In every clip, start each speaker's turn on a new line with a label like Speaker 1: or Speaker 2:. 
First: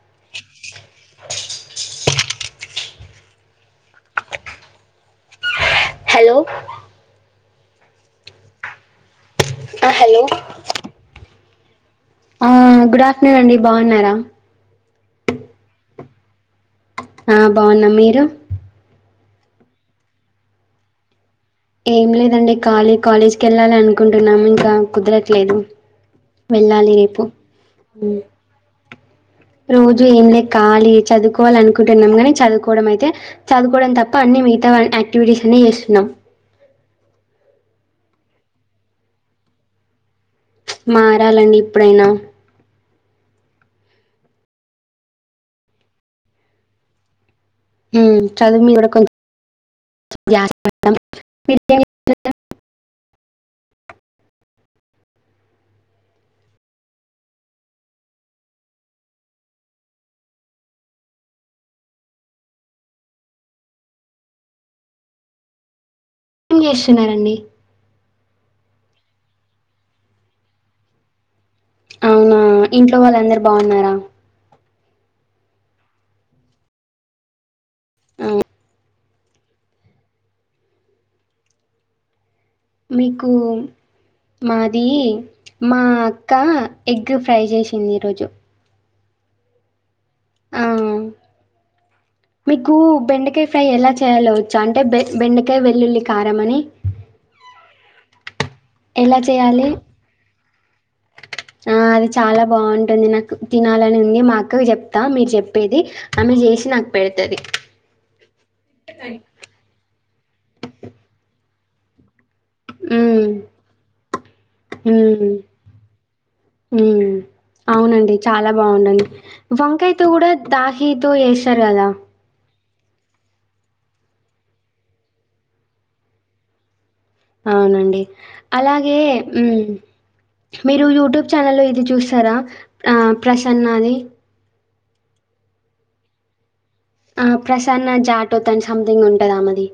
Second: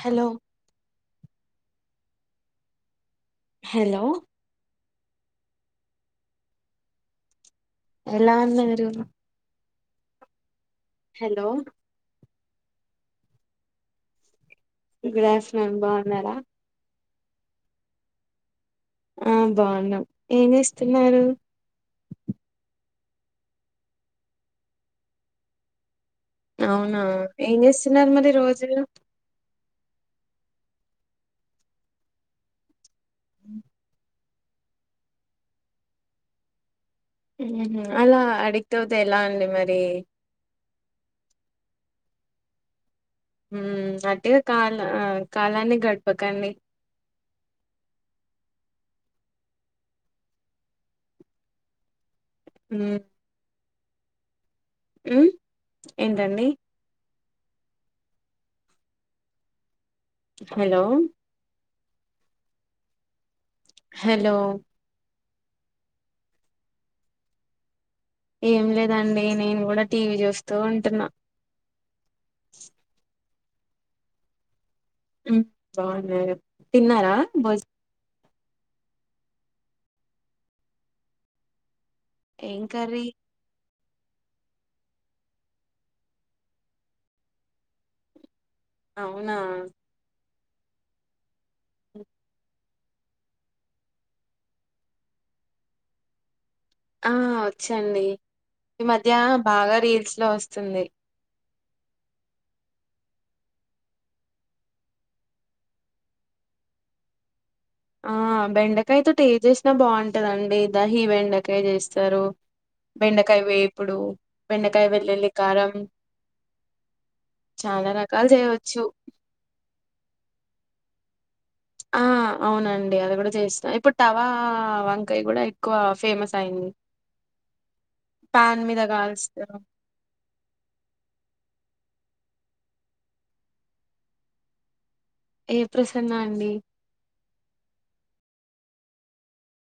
Speaker 1: Hello hello
Speaker 2: hello
Speaker 1: ఎలా ఉన్నారు
Speaker 2: ఆ హలో
Speaker 1: హలో
Speaker 2: ఆ గుడ్ ఆఫ్టర్నూన్ అండి బాగున్నారా
Speaker 1: గుడ్ ఆఫ్టర్నూన్ బాగున్నారా
Speaker 2: ఆ బాగున్న మీరు
Speaker 1: ఆ బాగున్నాం ఏం చేస్తున్నారు
Speaker 2: ఏం లేదండి కాలి కాలేజ్కి ఎళ్ళాలి అనుకుంటున్నాం ఇంకా కుదరట్లేదు వెళ్ళాలి
Speaker 1: అవునా
Speaker 2: రేపు
Speaker 1: ఏం చేస్తున్నారు మరి రోజు
Speaker 2: రోజు ఏం లే ఖాళీ చదువుకోవాలి అనుకుంటున్నాం కానీ, చదువుకోవడం అయితే చదువుకోవడం తప్ప, అన్ని మిగతా వా యాక్టివిటీస్ అనే చేస్తున్నాం
Speaker 1: అలా అడిగతవద ఎలా అండి మరి
Speaker 2: మారాలండి ఇప్పుడైనా
Speaker 1: అట్ కాల ఆ కాలాన్ని గడపకండి
Speaker 2: చదువు మీ ఇ కొ
Speaker 1: అ ఏంటండి హలో హలో
Speaker 2: ఏం చేస్తున్నారండి
Speaker 1: ఏం లేదండి నేను కూడా టీవీ చూస్తూ ఉంటున్నా
Speaker 2: ఆ ఇంట్లో వాళ్ళ అందరు బాగున్నారా
Speaker 1: బాగున్నా తిన్నారా బజ
Speaker 2: ఆ,
Speaker 1: ఏం కర్రీ
Speaker 2: మీకు మాది మా అక్క ఎగ్ ఫ్రై చేసింది ఈరోజు
Speaker 1: అవునా
Speaker 2: ఆ మీకు బెండకాయ ఫ్రై ఎలా చేయలోవచ్చు అంటే బె బెండకాయ వెల్లుల్లి కారంమ అని
Speaker 1: ఆ వచ్చండి ఈ మధ్య
Speaker 2: ఎలా చేయాలి
Speaker 1: బాగా రీల్స్ లో వస్తుంది
Speaker 2: ఆ అది చాలా బాగుంటుంది నాకు తినాలని ఉంది మా అక్కవి చెప్తా మీరు చెప్పేది ఆమె చేసి నాకు పెడతుంది
Speaker 1: ఆ బెండకాయతో టేస్ చేసినా బాగుంటదండి దహీ బెండకాయ ఇకాే చేస్తారు బెండకాయ వేపుడు బెండకాయ వెల్లుల్లి కారం చాలా
Speaker 2: అవునండి
Speaker 1: రకాలు
Speaker 2: చాలా
Speaker 1: చేయవచ్చు
Speaker 2: బాగుండండి వంకాయతో కూడా దాహీ సో ఎస్
Speaker 1: ఆ అవునండి అండి అది కూడా చేస్తు ఇప్పుడు తవా వంకాయ కూడా ఎక్కువ ఫేమస్ అయి్యంది
Speaker 2: అవునండి అలాగే
Speaker 1: కాల్స్తారు
Speaker 2: మీరు యూట్యూబ్ ఛానల్ల్లో ఇది చూస్తారా ప్రసన్నది
Speaker 1: ఏ ప్రసన్న అండి
Speaker 2: ఆ ప్రసన్న జాటుో తం సంథింగ్ ఉంటదా మది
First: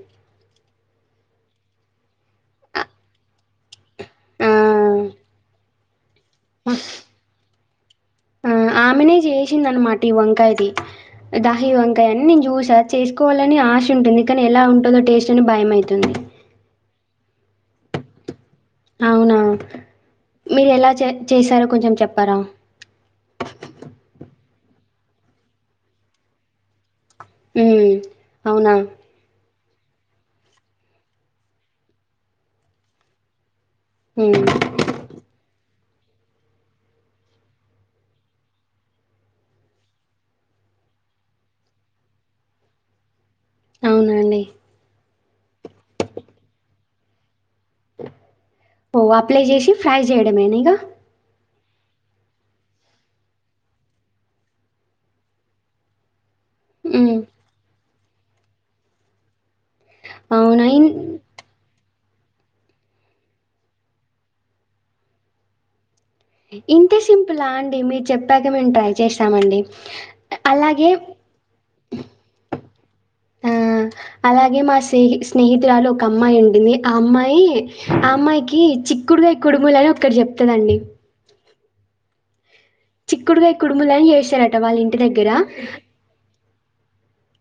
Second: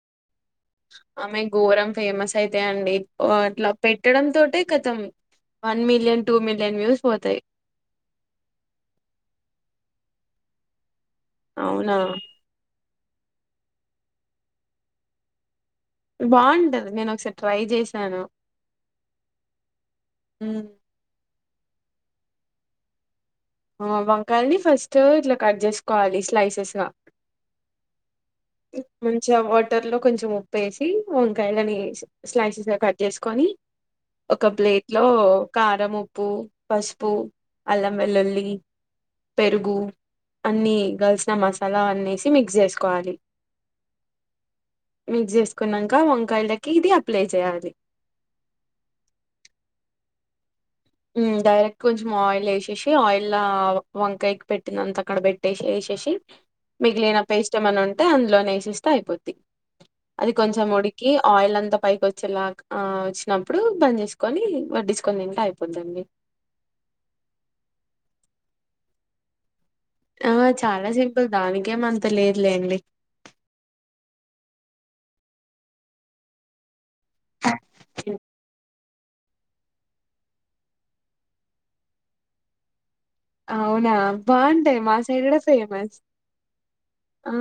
Speaker 1: ఆమె ఘోరం ఫేమస్ అయితే
Speaker 2: అ
Speaker 1: అండి అట్లా పెట్టడం
Speaker 2: ఆ!
Speaker 1: తోటే కతం one million two million views పోతాయి
Speaker 2: ఆ ఆమెనే చేసింది అనమాట ఈ వంకాయది దహి
Speaker 1: అవునా
Speaker 2: వంకాయ అని నేను చూసా చేసుకోవాలని ఆశ ఉంటుంది కానీ ఎలా ఉంటుదో టేస్ట్ అని భయంమవ
Speaker 1: బాగుంటది నేను ఒకసారి ట్రై చేశాను
Speaker 2: అవునా
Speaker 1: ఉమ్.
Speaker 2: మీరు ఎలా చే చూశార కొంచెం చెప్తారా
Speaker 1: ఆ వంకాయల్ని ఫస్ట్ ఇట్లా కట్ చేసుకోవాలి స్లైసెస్ గా
Speaker 2: మ్
Speaker 1: మంచి వ కుక్కర్లో కొంచెం ఉప్పు వేసి వంకాయలని స్లైసెస్ కట్ చేసుకొని
Speaker 2: హ్మ్.
Speaker 1: ఒక ప్లేట్ లో కా కరముప్పు పసుపు అల్లం వెల్లుల్లి పెరుగు అన్ని కలిసిన మసాలా అన్నసి మిక్స్ చేసుకోవాలి
Speaker 2: అవునా అండి
Speaker 1: మిక్స్ చేసుకున్నాక వంకాయలకి ఇది అప్లై చేయాలి
Speaker 2: ఓ అప్లై చేసి ఫ్రై చేయడమేనా ఇగ
Speaker 1: హ్మ్ డైరెక్ట్ కొంచెం ఆయిల్ ఏసేసి ఆయిల్ లా వంకాయకి పెట్టినంత అక్కడ పెట్టేసి ఏసేసి
Speaker 2: హ్మ్.
Speaker 1: మిగిలిన పేస్ట్ ఏమైనా ఉంటే అందులోనే వేసేస్తే అయిపోద్ది. అది
Speaker 2: అవునా!
Speaker 1: కొంచం ఉడికి
Speaker 2: ఇన్
Speaker 1: ఆయిల్ అంత పైకి వచ్చేలాగ ఆ వచ్చినప్పుడు బంద్ చేసుకొని వడ్డించుకొని తింత్ అయి పోదండి
Speaker 2: ఇంతే సింపులా అండి మీరు చెప్పాక మేము ట్రై చేస్తామండి
Speaker 1: ఆ చాలా సింపుల్ దానికేమ అంత లేదులేండి
Speaker 2: ఆ అలాగే మా స్నేహి స్నేహితురాలు ఒక అమ్మాయి ఉండింది ఆ అమ్మాయి ఆ అమ్మాయికి చి డుగాయ కుడుములని ఒక్కడి చెప్తాండి చిక్కుడుగాయ
Speaker 1: అవునా
Speaker 2: కుడుములని చేశారట వాళ్ళ
Speaker 1: బాగుంటాయి మా
Speaker 2: ఇంటి
Speaker 1: సైడ్
Speaker 2: దగ్గర
Speaker 1: కూడా ఫేమస్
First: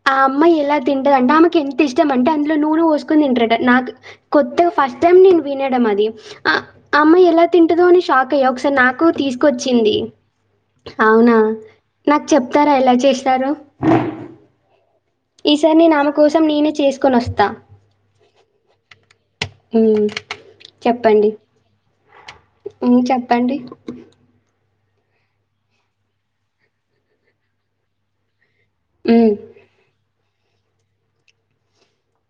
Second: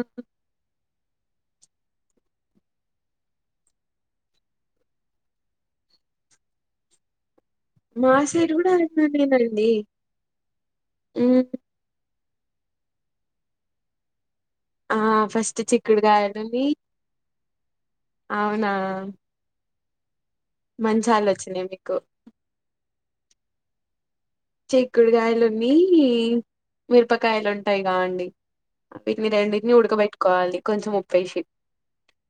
Speaker 2: ఆ అమ్మాయి ఎలా తింటదంటే ఆమెకు ఎంత ఇష్టం అంటే అందులో నూనె పోసుకొని తింటరట నాకు కొత్తగా ఫస్ట్ టైం నేను వినడం అది ఆ అమ్మాయి ఎలా తింటదో అని
Speaker 1: మా
Speaker 2: షాక్ అయ్యా
Speaker 1: సైడ్ కూడా
Speaker 2: ఒకసారి నాకు
Speaker 1: అట్లానేనండి
Speaker 2: తీసుకొచ్చింది అవునా
Speaker 1: ఉమ్,
Speaker 2: నాకు చెప్తారా ఎలా చేసారో
Speaker 1: ఆ ఫస్ట్ చిక్కుడు కాయలుని
Speaker 2: చేసుకొని వస్తా
Speaker 1: అవునా
Speaker 2: హ్మ్
Speaker 1: మంచి ఆలోచనే మీకు
Speaker 2: హ్మ్ చెప్పండి
Speaker 1: చిక్కుడుకాయలున్ని మిరపకాయలు ఉంటాయి గా అండి ఇట్ని
Speaker 2: మ్మ్,
Speaker 1: రెండిటిని ఉడుకబెట్ కోవాలి కొంచెం ఉప్పేసి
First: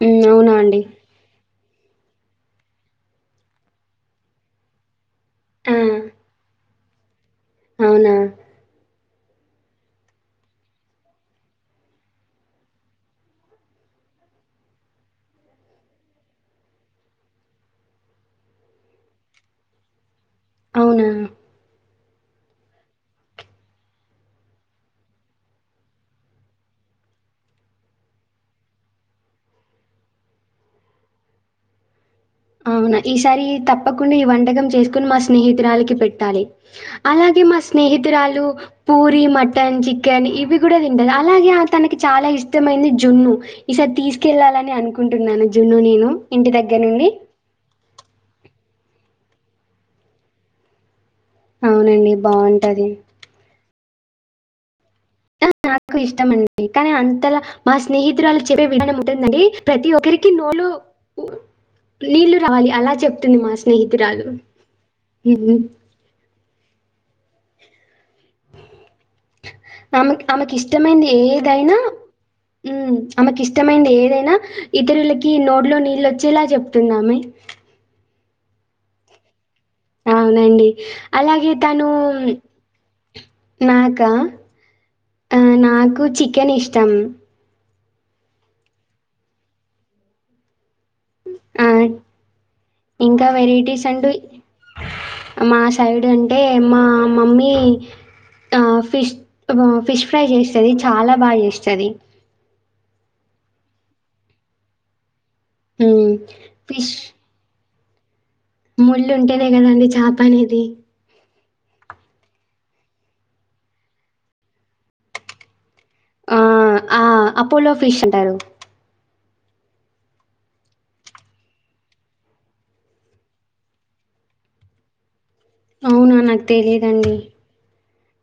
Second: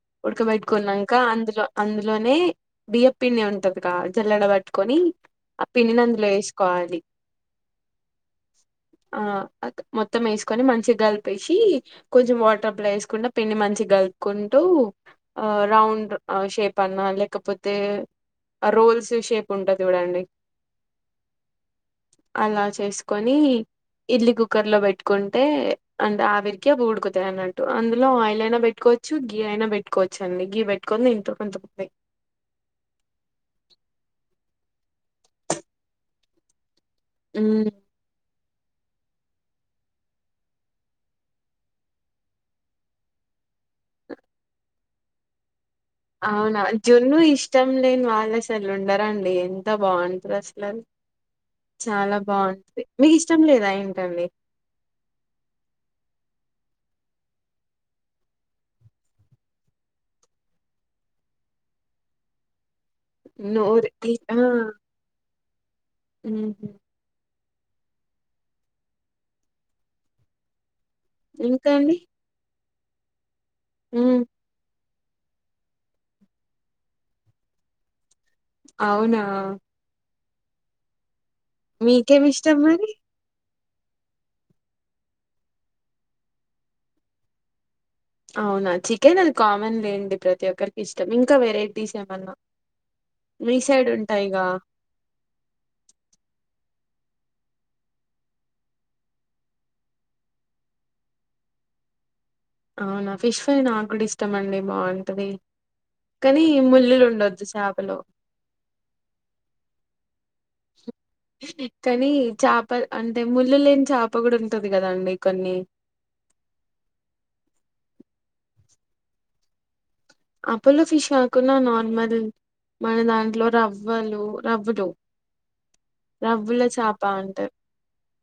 Speaker 2: మ్మ్, అవునా అండి
Speaker 1: ఉడకబెట్టుకున్నంక అందులో అందులోనే బియ్యప్పిండి ఉంటదిగా జల్లెడ పట్టుకొని ఆ పిండిని అందులో వేసుకోవాలి
Speaker 2: అవునా
Speaker 1: ఆ మొత్తం వేసుకొని మంచిగా కలిపేసి కొంచెం వాటర్ అప్లా వేసుకుంటా పిండి మంచి కలుపుకుంటూ ఆ రౌండ్ షేప్ అన్నా లేకపోతే రోల్స్ షేప్ ఉంటా చూడండి
Speaker 2: అవునా
Speaker 1: అలా చేసుకొని ఇడ్లీ కుక్కర్ లో పెట్టుకుంటే అంటే ఆవిరికి అ ఉడుకుతాయి అన్నట్టు అందులో ఆయిల్ అయినా పెట్టుకోవచ్చు గి అయినా పెట్టుకోవచ్చు అండి గీ పెట్టుకొని ఇంత కొంతయి
Speaker 2: అవునా ఈసారి తప్పకుండా ఈ వంటకం చేసుకుని మా స్నేహితురాలకి పెట్టాలి అలాగే మా స్నేహితురాలు పూరి మటన్ చికెన్ ఇవి కూడా తింటది అలాగే తనకి చాలా ఇష్టమైంది జున్ను ఈసారి తీసుకెళ్ళాలని అనుకుంటున్నాను జున్న నేను ఇంటి
Speaker 1: అవునా
Speaker 2: దగ్గర నుండి
Speaker 1: జున్ను ఇష్టం లేని వాళ్ళు అసలు ఉండరండి ఎంత బాగుంటారు అసలు
Speaker 2: అవునండి
Speaker 1: చాలా బాగుంటంది
Speaker 2: బాగుంటుంది
Speaker 1: మీకు ఇష్టం లేదా ఆయం డి
Speaker 2: నాకు ఇష్టమ అండి కానీ అంతలో మా స్నేహితురాళ్ళు చెప్పే విధానం ఉంటుందండి ప్రతి ఒక్కరికి నోలు నీళ్లు రావాలి అలా చెప్తుంది మా
Speaker 1: నోరు
Speaker 2: స్నేహితురాలు ఇ
Speaker 1: అ
Speaker 2: కి ఇష్ట ఇష్టమైంది
Speaker 1: ఇంకా
Speaker 2: ఏదైనా
Speaker 1: అండి
Speaker 2: [inaudible] మైంది
Speaker 1: ఉమ్
Speaker 2: ఏదైనా ఇది ఇద్దరులకి నోడ్లో నీళ్ళ వచ్చేలా చెప్తున్నామే
Speaker 1: అవునా
Speaker 2: అవునండి అలాగే తను
Speaker 1: మీకేమి ఇష్టం మరి
Speaker 2: నాకా నాకు చికెన్ ఇష్టం
Speaker 1: అవునా చికెన్ అది కామన్ లేండి ప్రతి ఒక్కరికి ఇష్టం ఇంకా వెరైటీస్ ఏమన్నా
Speaker 2: ఇంకా
Speaker 1: మీ
Speaker 2: వెరైటీస్
Speaker 1: సైడ్
Speaker 2: అంటూ
Speaker 1: ఉంటాయిగా
Speaker 2: మా సైడ్ అంటే మా మమ్మీ ఆ ఫిష్ ఫిష్ ఫ్రై చేస్తుది చాలా బాగా చేస్తుంది
Speaker 1: అవునా ఫిష్ ఫ్రై నాకు కూడా ఇష్టమ అండి బాగుంటది
Speaker 2: అ ఫిష్
Speaker 1: హలో [inaudible]
Speaker 2: ముళ్ళు ఉంటేనే కదండి చేప అనేది
Speaker 1: కానీ చేప అంటే ముళ్ళు లేని చేప కూడా ఉంటంది కదాండి కొన్ని
Speaker 2: ఆ ఆ అపోలో ఫిష్ ఉంటారు
Speaker 1: అప్పులో ఫిష్ కాకున్నా నార్మల్ మన దాంట్లో రవ్వలు రవ్వతో
Speaker 2: ఆ నాకు తెలీదండి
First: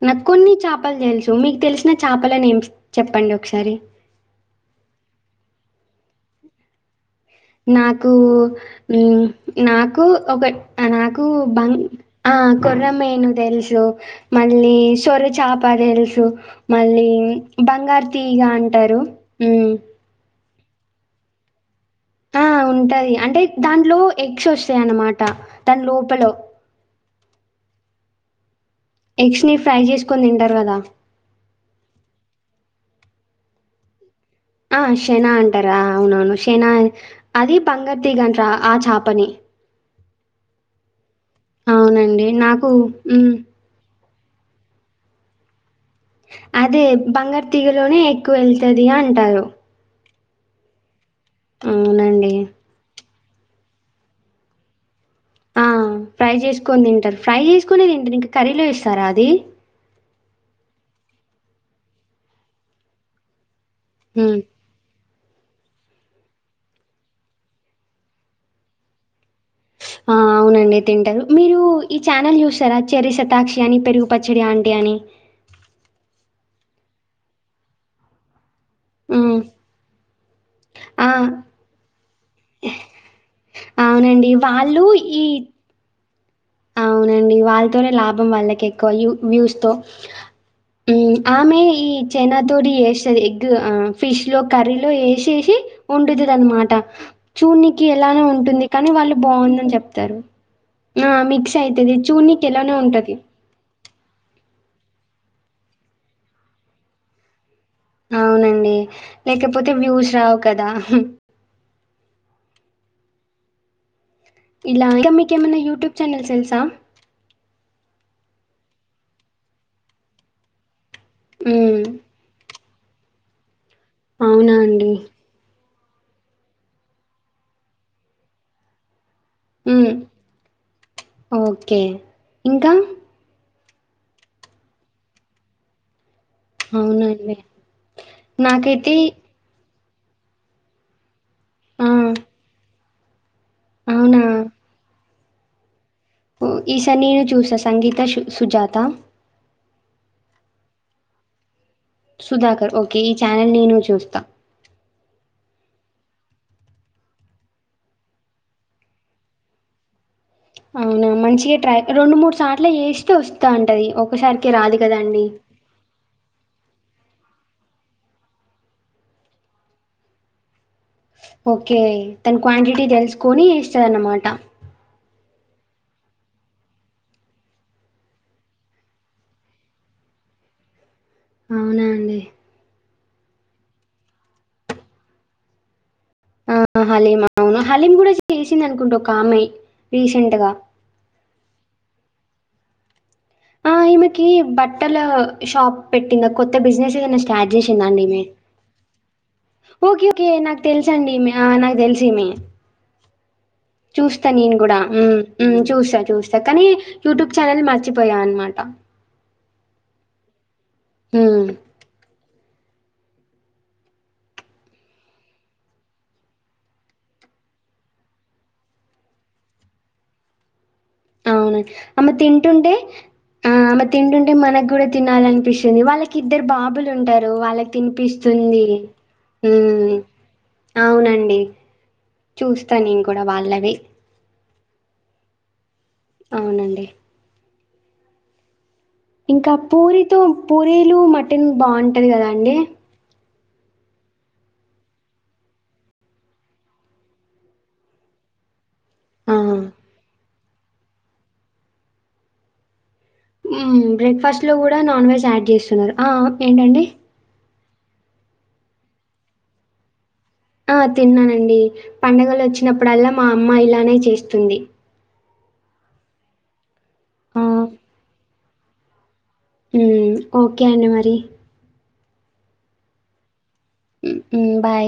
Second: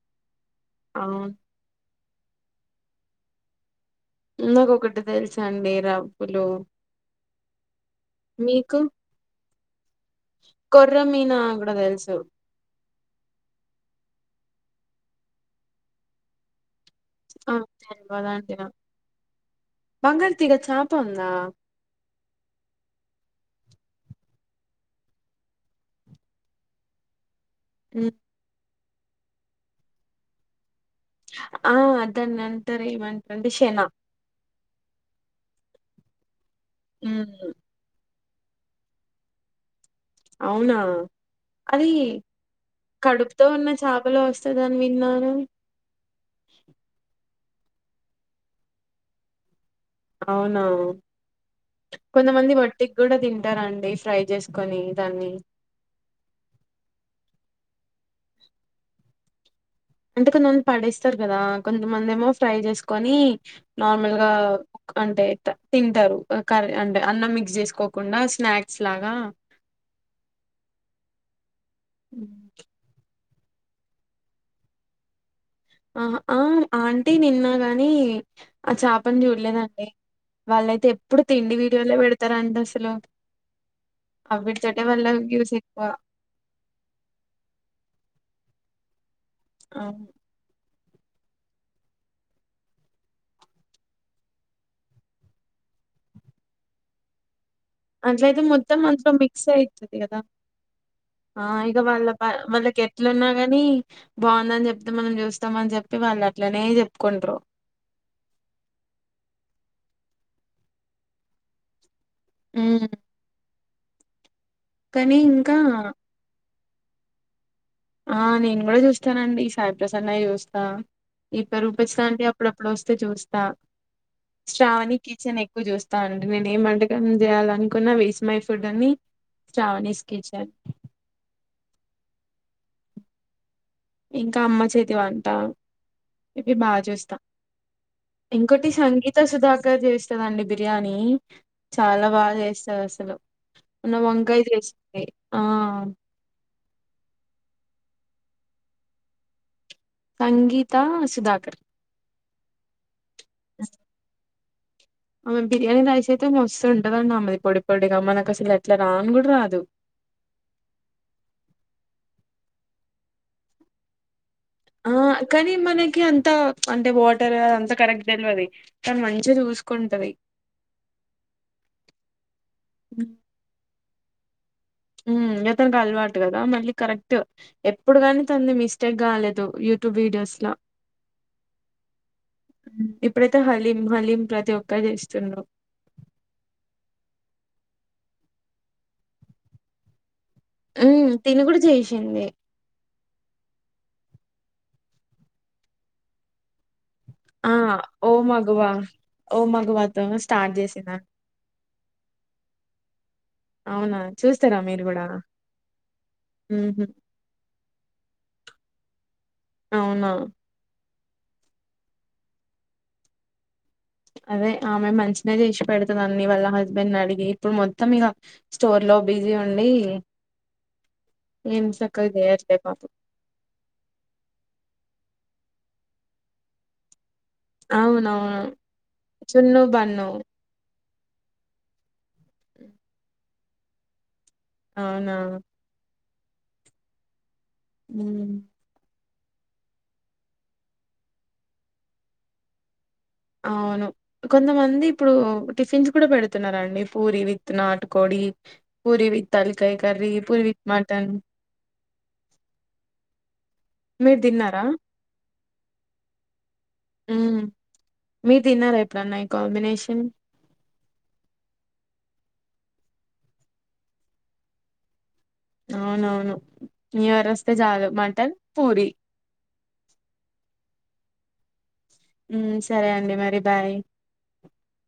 Speaker 2: నాకు కొన్ని చెప్పలు
Speaker 1: అవును
Speaker 2: తెలుసు మీకు తెలుస్ నాకు చేపల నేమ్స్ చెప్పండి ఒకసారి
Speaker 1: నాకొటి తెలుసు అండి రబులు
Speaker 2: నాకు నాకు ఒక
Speaker 1: కొర్ర
Speaker 2: నాకు
Speaker 1: మీనా కూడా
Speaker 2: బంగ్
Speaker 1: తెలుసు
Speaker 2: ఆ కుర్రమీను తెలుసు మ సొర చాప తెలుసు మళ్ళీ
Speaker 1: ఆ
Speaker 2: బంగారు తీగా
Speaker 1: తెల్వదండి
Speaker 2: అంటారు హ్మ్
Speaker 1: తిగా చాపందా
Speaker 2: ఆ ఉంటది అంటే దాంట్లో ఎగ్స్ వస్తాయ అన్నమాట దాని లోపల
Speaker 1: హ్మ్మ్
Speaker 2: ఎగ్స్ ని ఫ్రై చేసుకొని తింటారు కదా
Speaker 1: ఆ దాని ఏమంటారు అంటే శన
Speaker 2: ఆ శనా అంటారా అవునవును ఏనా
Speaker 1: ఉమ్,
Speaker 2: అదే బంగర్ తెగరంటారు ఆ చేపని
Speaker 1: అవునా అది
Speaker 2: అవునండి నాకు హ్మ్
Speaker 1: ఎలో వస్తందాని విన్నాను
Speaker 2: అదే బంగారు తి తీగలోనే ఎక్కువ ఎల్తది అంటారు
Speaker 1: అవునా
Speaker 2: అవునండి.
Speaker 1: కొంతమంది మటి కూడా తింటారండి ఫ్రై జేసుకొని
Speaker 2: ఆ ఫ్రై చేసుకోని తింటరు ఫ్రై జేసుకునేది ఏంటి ఇంక కర్రీలో ఇస్తారా అది
Speaker 1: అంటే కొంతమంది పడేస్తారు కదా కొంతమంది ఏమో ఫ్రై జేసుకొని నార్మల్ గా
Speaker 2: హ్మ్.
Speaker 1: అంటే తింటారు కర్రీ అంటే అన్నం మిక్స్ చేసుకోకుండా స్నాక్స్ లాగా
Speaker 2: ఆ అవునండి తింటారు మీరు ఈ ఛానల్ చూస్తారా చరిస్ తాక్షి అని పెరుగు పచ్చడి ఆంటీ అని
Speaker 1: ఆహ ఆ ఆంటీ నిన్న గాని ఆ చాప ని
Speaker 2: హ్మ్.
Speaker 1: చూడలేదండి వాళ్ళైతే ఎప్పుడు
Speaker 2: ఆ!
Speaker 1: తిండి వీడియోల్లో పెడతారా అంది అసలు
Speaker 2: అవునండి.
Speaker 1: అ
Speaker 2: వాళ్ళు
Speaker 1: విడిచట్టే వల్ల
Speaker 2: ఈ
Speaker 1: వ్యూస్ ఎక్కువ
Speaker 2: అవునండి వాళ్ళతోనే లాభం వాళ్ళకి ఎక్కువ యు వ్యూస్ తో
Speaker 1: అవును.
Speaker 2: ఉ ఆమె ఈ చైనా తోడి చేస్తది ఎగ్ ఆ ఫిష్ లో కర్రీలో ఎసేసి వండుతది అన్ మాట చూన్నీకి ఎలానో
Speaker 1: అట్లయితే
Speaker 2: ఉంటుంది
Speaker 1: మొత్తం
Speaker 2: కానీ
Speaker 1: అందులో
Speaker 2: వాళ్ళు
Speaker 1: మిక్స్
Speaker 2: బాందని
Speaker 1: అయితది
Speaker 2: చెప్తారు
Speaker 1: కదా
Speaker 2: ఆ మీ
Speaker 1: ఆ ఇగ వాళ్ళ ప వాళ్ళకి ఎట్లున్న గాని బాగుందని జెప్తే మనం చూస్తమని చెప్పి వాళ్ళు అట్లనే చెప్పుకుంట్రు
Speaker 2: అవునండి లేకపోతే వ్యూస్ రావు కదా
Speaker 1: ఉ
Speaker 2: ఇలా ఇంక మీకేమన్న
Speaker 1: ఇంకా
Speaker 2: యుట్యూబ్ ఛానల్స్ తెల్సా
Speaker 1: ఆ నేను గూడా చూస్తానండి సాయి ప్రసన్న వి జూస్తా ఈ పెరుగు
Speaker 2: హ్మ్.
Speaker 1: పచ్చడి ఆంటీ అప్పుడప్ ఇప్పుడు వొస్తే చూస్త
Speaker 2: అవునా అండి?
Speaker 1: శ్రావణి కిచెన్ ఎక్కువ జూస్ త్తా అండి నేను ఏం వంటకం చేయాలనుకున్న వీస్ మై ఫుడ్ అని
Speaker 2: ఉ
Speaker 1: శ్రావణీస్ కిచెన్
Speaker 2: ఓకే ఇంకా
Speaker 1: ఇంకా అమ్మ చేతి వంట ఇవి బాగా చూస్త
Speaker 2: అవునండి.
Speaker 1: ఇంకోటి
Speaker 2: నాకైతే
Speaker 1: సంగీత సుధా గా జేస్తదండి బిర్యానీ
Speaker 2: ఆ
Speaker 1: చాలా బాగా జేస్తది అసలు మొన్న
Speaker 2: అవునా
Speaker 1: వంకాయ జేసింది
Speaker 2: ఈ సారి నేను చూస్తా సంగీత షు సుజాత
Speaker 1: సంగీతా సుధాకర్
Speaker 2: షుధాకర్ ఓక్ ఈ ఛానల్ నేను చూస్త
Speaker 1: బిర్యానీ రైస్ అయితే మస్తుంటదండి, అమేది పొడి పొడిగా మనకు అసలు అట్ల రాను గుడ రాదు.
Speaker 2: అవున మంచిగ ట్రై రెండు మూడు సార్ల చేస్తే వస్తంటది ఒకసారి
Speaker 1: ఆ కని మనకి అంత అంటే వాటరు అది అంత కరెక్ట్ తెల్వది తను మంచిగా చూసుకుంటది
Speaker 2: ఓకే తను క్వాంటిటీ తెల్సుకొని చద అన్నమాట
Speaker 1: ఉ ఇగ తన అలవాటు కదా మళ్ళీ కరెక్ట్ ఎప్పుడు కాని తంది మిస్టేక్ కాలేదు యూట్యూబ్ వీడియోస్ ల
Speaker 2: అవున అండి
Speaker 1: ఇప్పుడైతే హలీం హలీం ప్రతి ఒక్కరు చేస్తుండ్రు
Speaker 2: ఆ హలీం అవును హలీం కూడా చేసింది అనుకుంట ఒకామె రి
Speaker 1: ఉ తిను కూడ చేసింది
Speaker 2: ఆ ఈమెకి బట్టల షాప్ పెట్టింద కొత్త బిజినెస్
Speaker 1: ఆ
Speaker 2: స్టార్ట్ చేసిందాండి
Speaker 1: ఓ
Speaker 2: ఈమె
Speaker 1: మగువా ఓ మగువాతో
Speaker 2: ఓకే ఓకే
Speaker 1: స్టార్ట్
Speaker 2: నాకు
Speaker 1: చేసిందా
Speaker 2: తెలుసండి ఈమె అ నాకు తెలుసు ఈమె
Speaker 1: అవునా
Speaker 2: చూస్తా నేను
Speaker 1: చూస్తారా
Speaker 2: కూడా
Speaker 1: మీరు
Speaker 2: చూస్తా మ్ మ్ చూస్తా కానీ
Speaker 1: ఉహు
Speaker 2: యూట్యూబ్ ఛానల్ మర్చిపో అనమాట
Speaker 1: అవునా
Speaker 2: మ్
Speaker 1: అదే ఆమె మంచినే చేసి పెడతాది అన్ని, వాళ్ళ హస్బెండ్ అడిగి ఇప్పుడు మొత్తం ఇక స్టోర్ లో బిజీ ఉండి
Speaker 2: అవునా
Speaker 1: ఏం సక్కగా
Speaker 2: అమ్మె
Speaker 1: చేయట్లే
Speaker 2: తింటుంటే
Speaker 1: పాపం
Speaker 2: ఆ అమె తింటుంటే మన కూడా తినాల అనిపిస్తుంది వాళ్ళకి ఇద్దరు బాబులు ఉంటారు [unintelligible] వాళ్ళకి
Speaker 1: అవునవును
Speaker 2: తినిపిస్తుంది
Speaker 1: చున్ను
Speaker 2: మ్
Speaker 1: బన్ను
Speaker 2: అవునండి చూస్తాను నేను కూడా వాళ్ళ అలవే
Speaker 1: అవునా
Speaker 2: అవునండి
Speaker 1: మ్
Speaker 2: ఇంకా పూరీతో పూరీలు మటన్ బాగుంటుంది కదా అండి
Speaker 1: అవును కొంతమంది ఇప్పుడు టిఫిన్స్ కూడా పెడుతున్నారండి పూరి విత్ నాటుకోడి పూరి విత్
Speaker 2: ఆ!
Speaker 1: తాలకాయి కర్రీ పూరి విత్ మటన్ మీరు
Speaker 2: బ్రేక్ఫాస్ట్ లో
Speaker 1: తిన్నారా
Speaker 2: కూడా నాన్ వెజ్ యాడ్ చేస్త ఆ ఏంటండి
Speaker 1: మ్ మీరు తిన్నార ఎప్పుడైనా ఈ కాంబినేషన్
Speaker 2: ఆ తిన్నానండి పండగలు వచ్చినప్పుడల్లా మా అమ్మ ఇలానే చేస్తుంది
Speaker 1: అవునువును న్యూ ఇయర్
Speaker 2: ఆ!
Speaker 1: వేస్తే చాలు మటన్ పూరి
Speaker 2: హ్మ్ ఓకే అండి మరి
Speaker 1: హ్మ్ సరే అండి మరి బాయ్
Speaker 2: హ్మ్ బై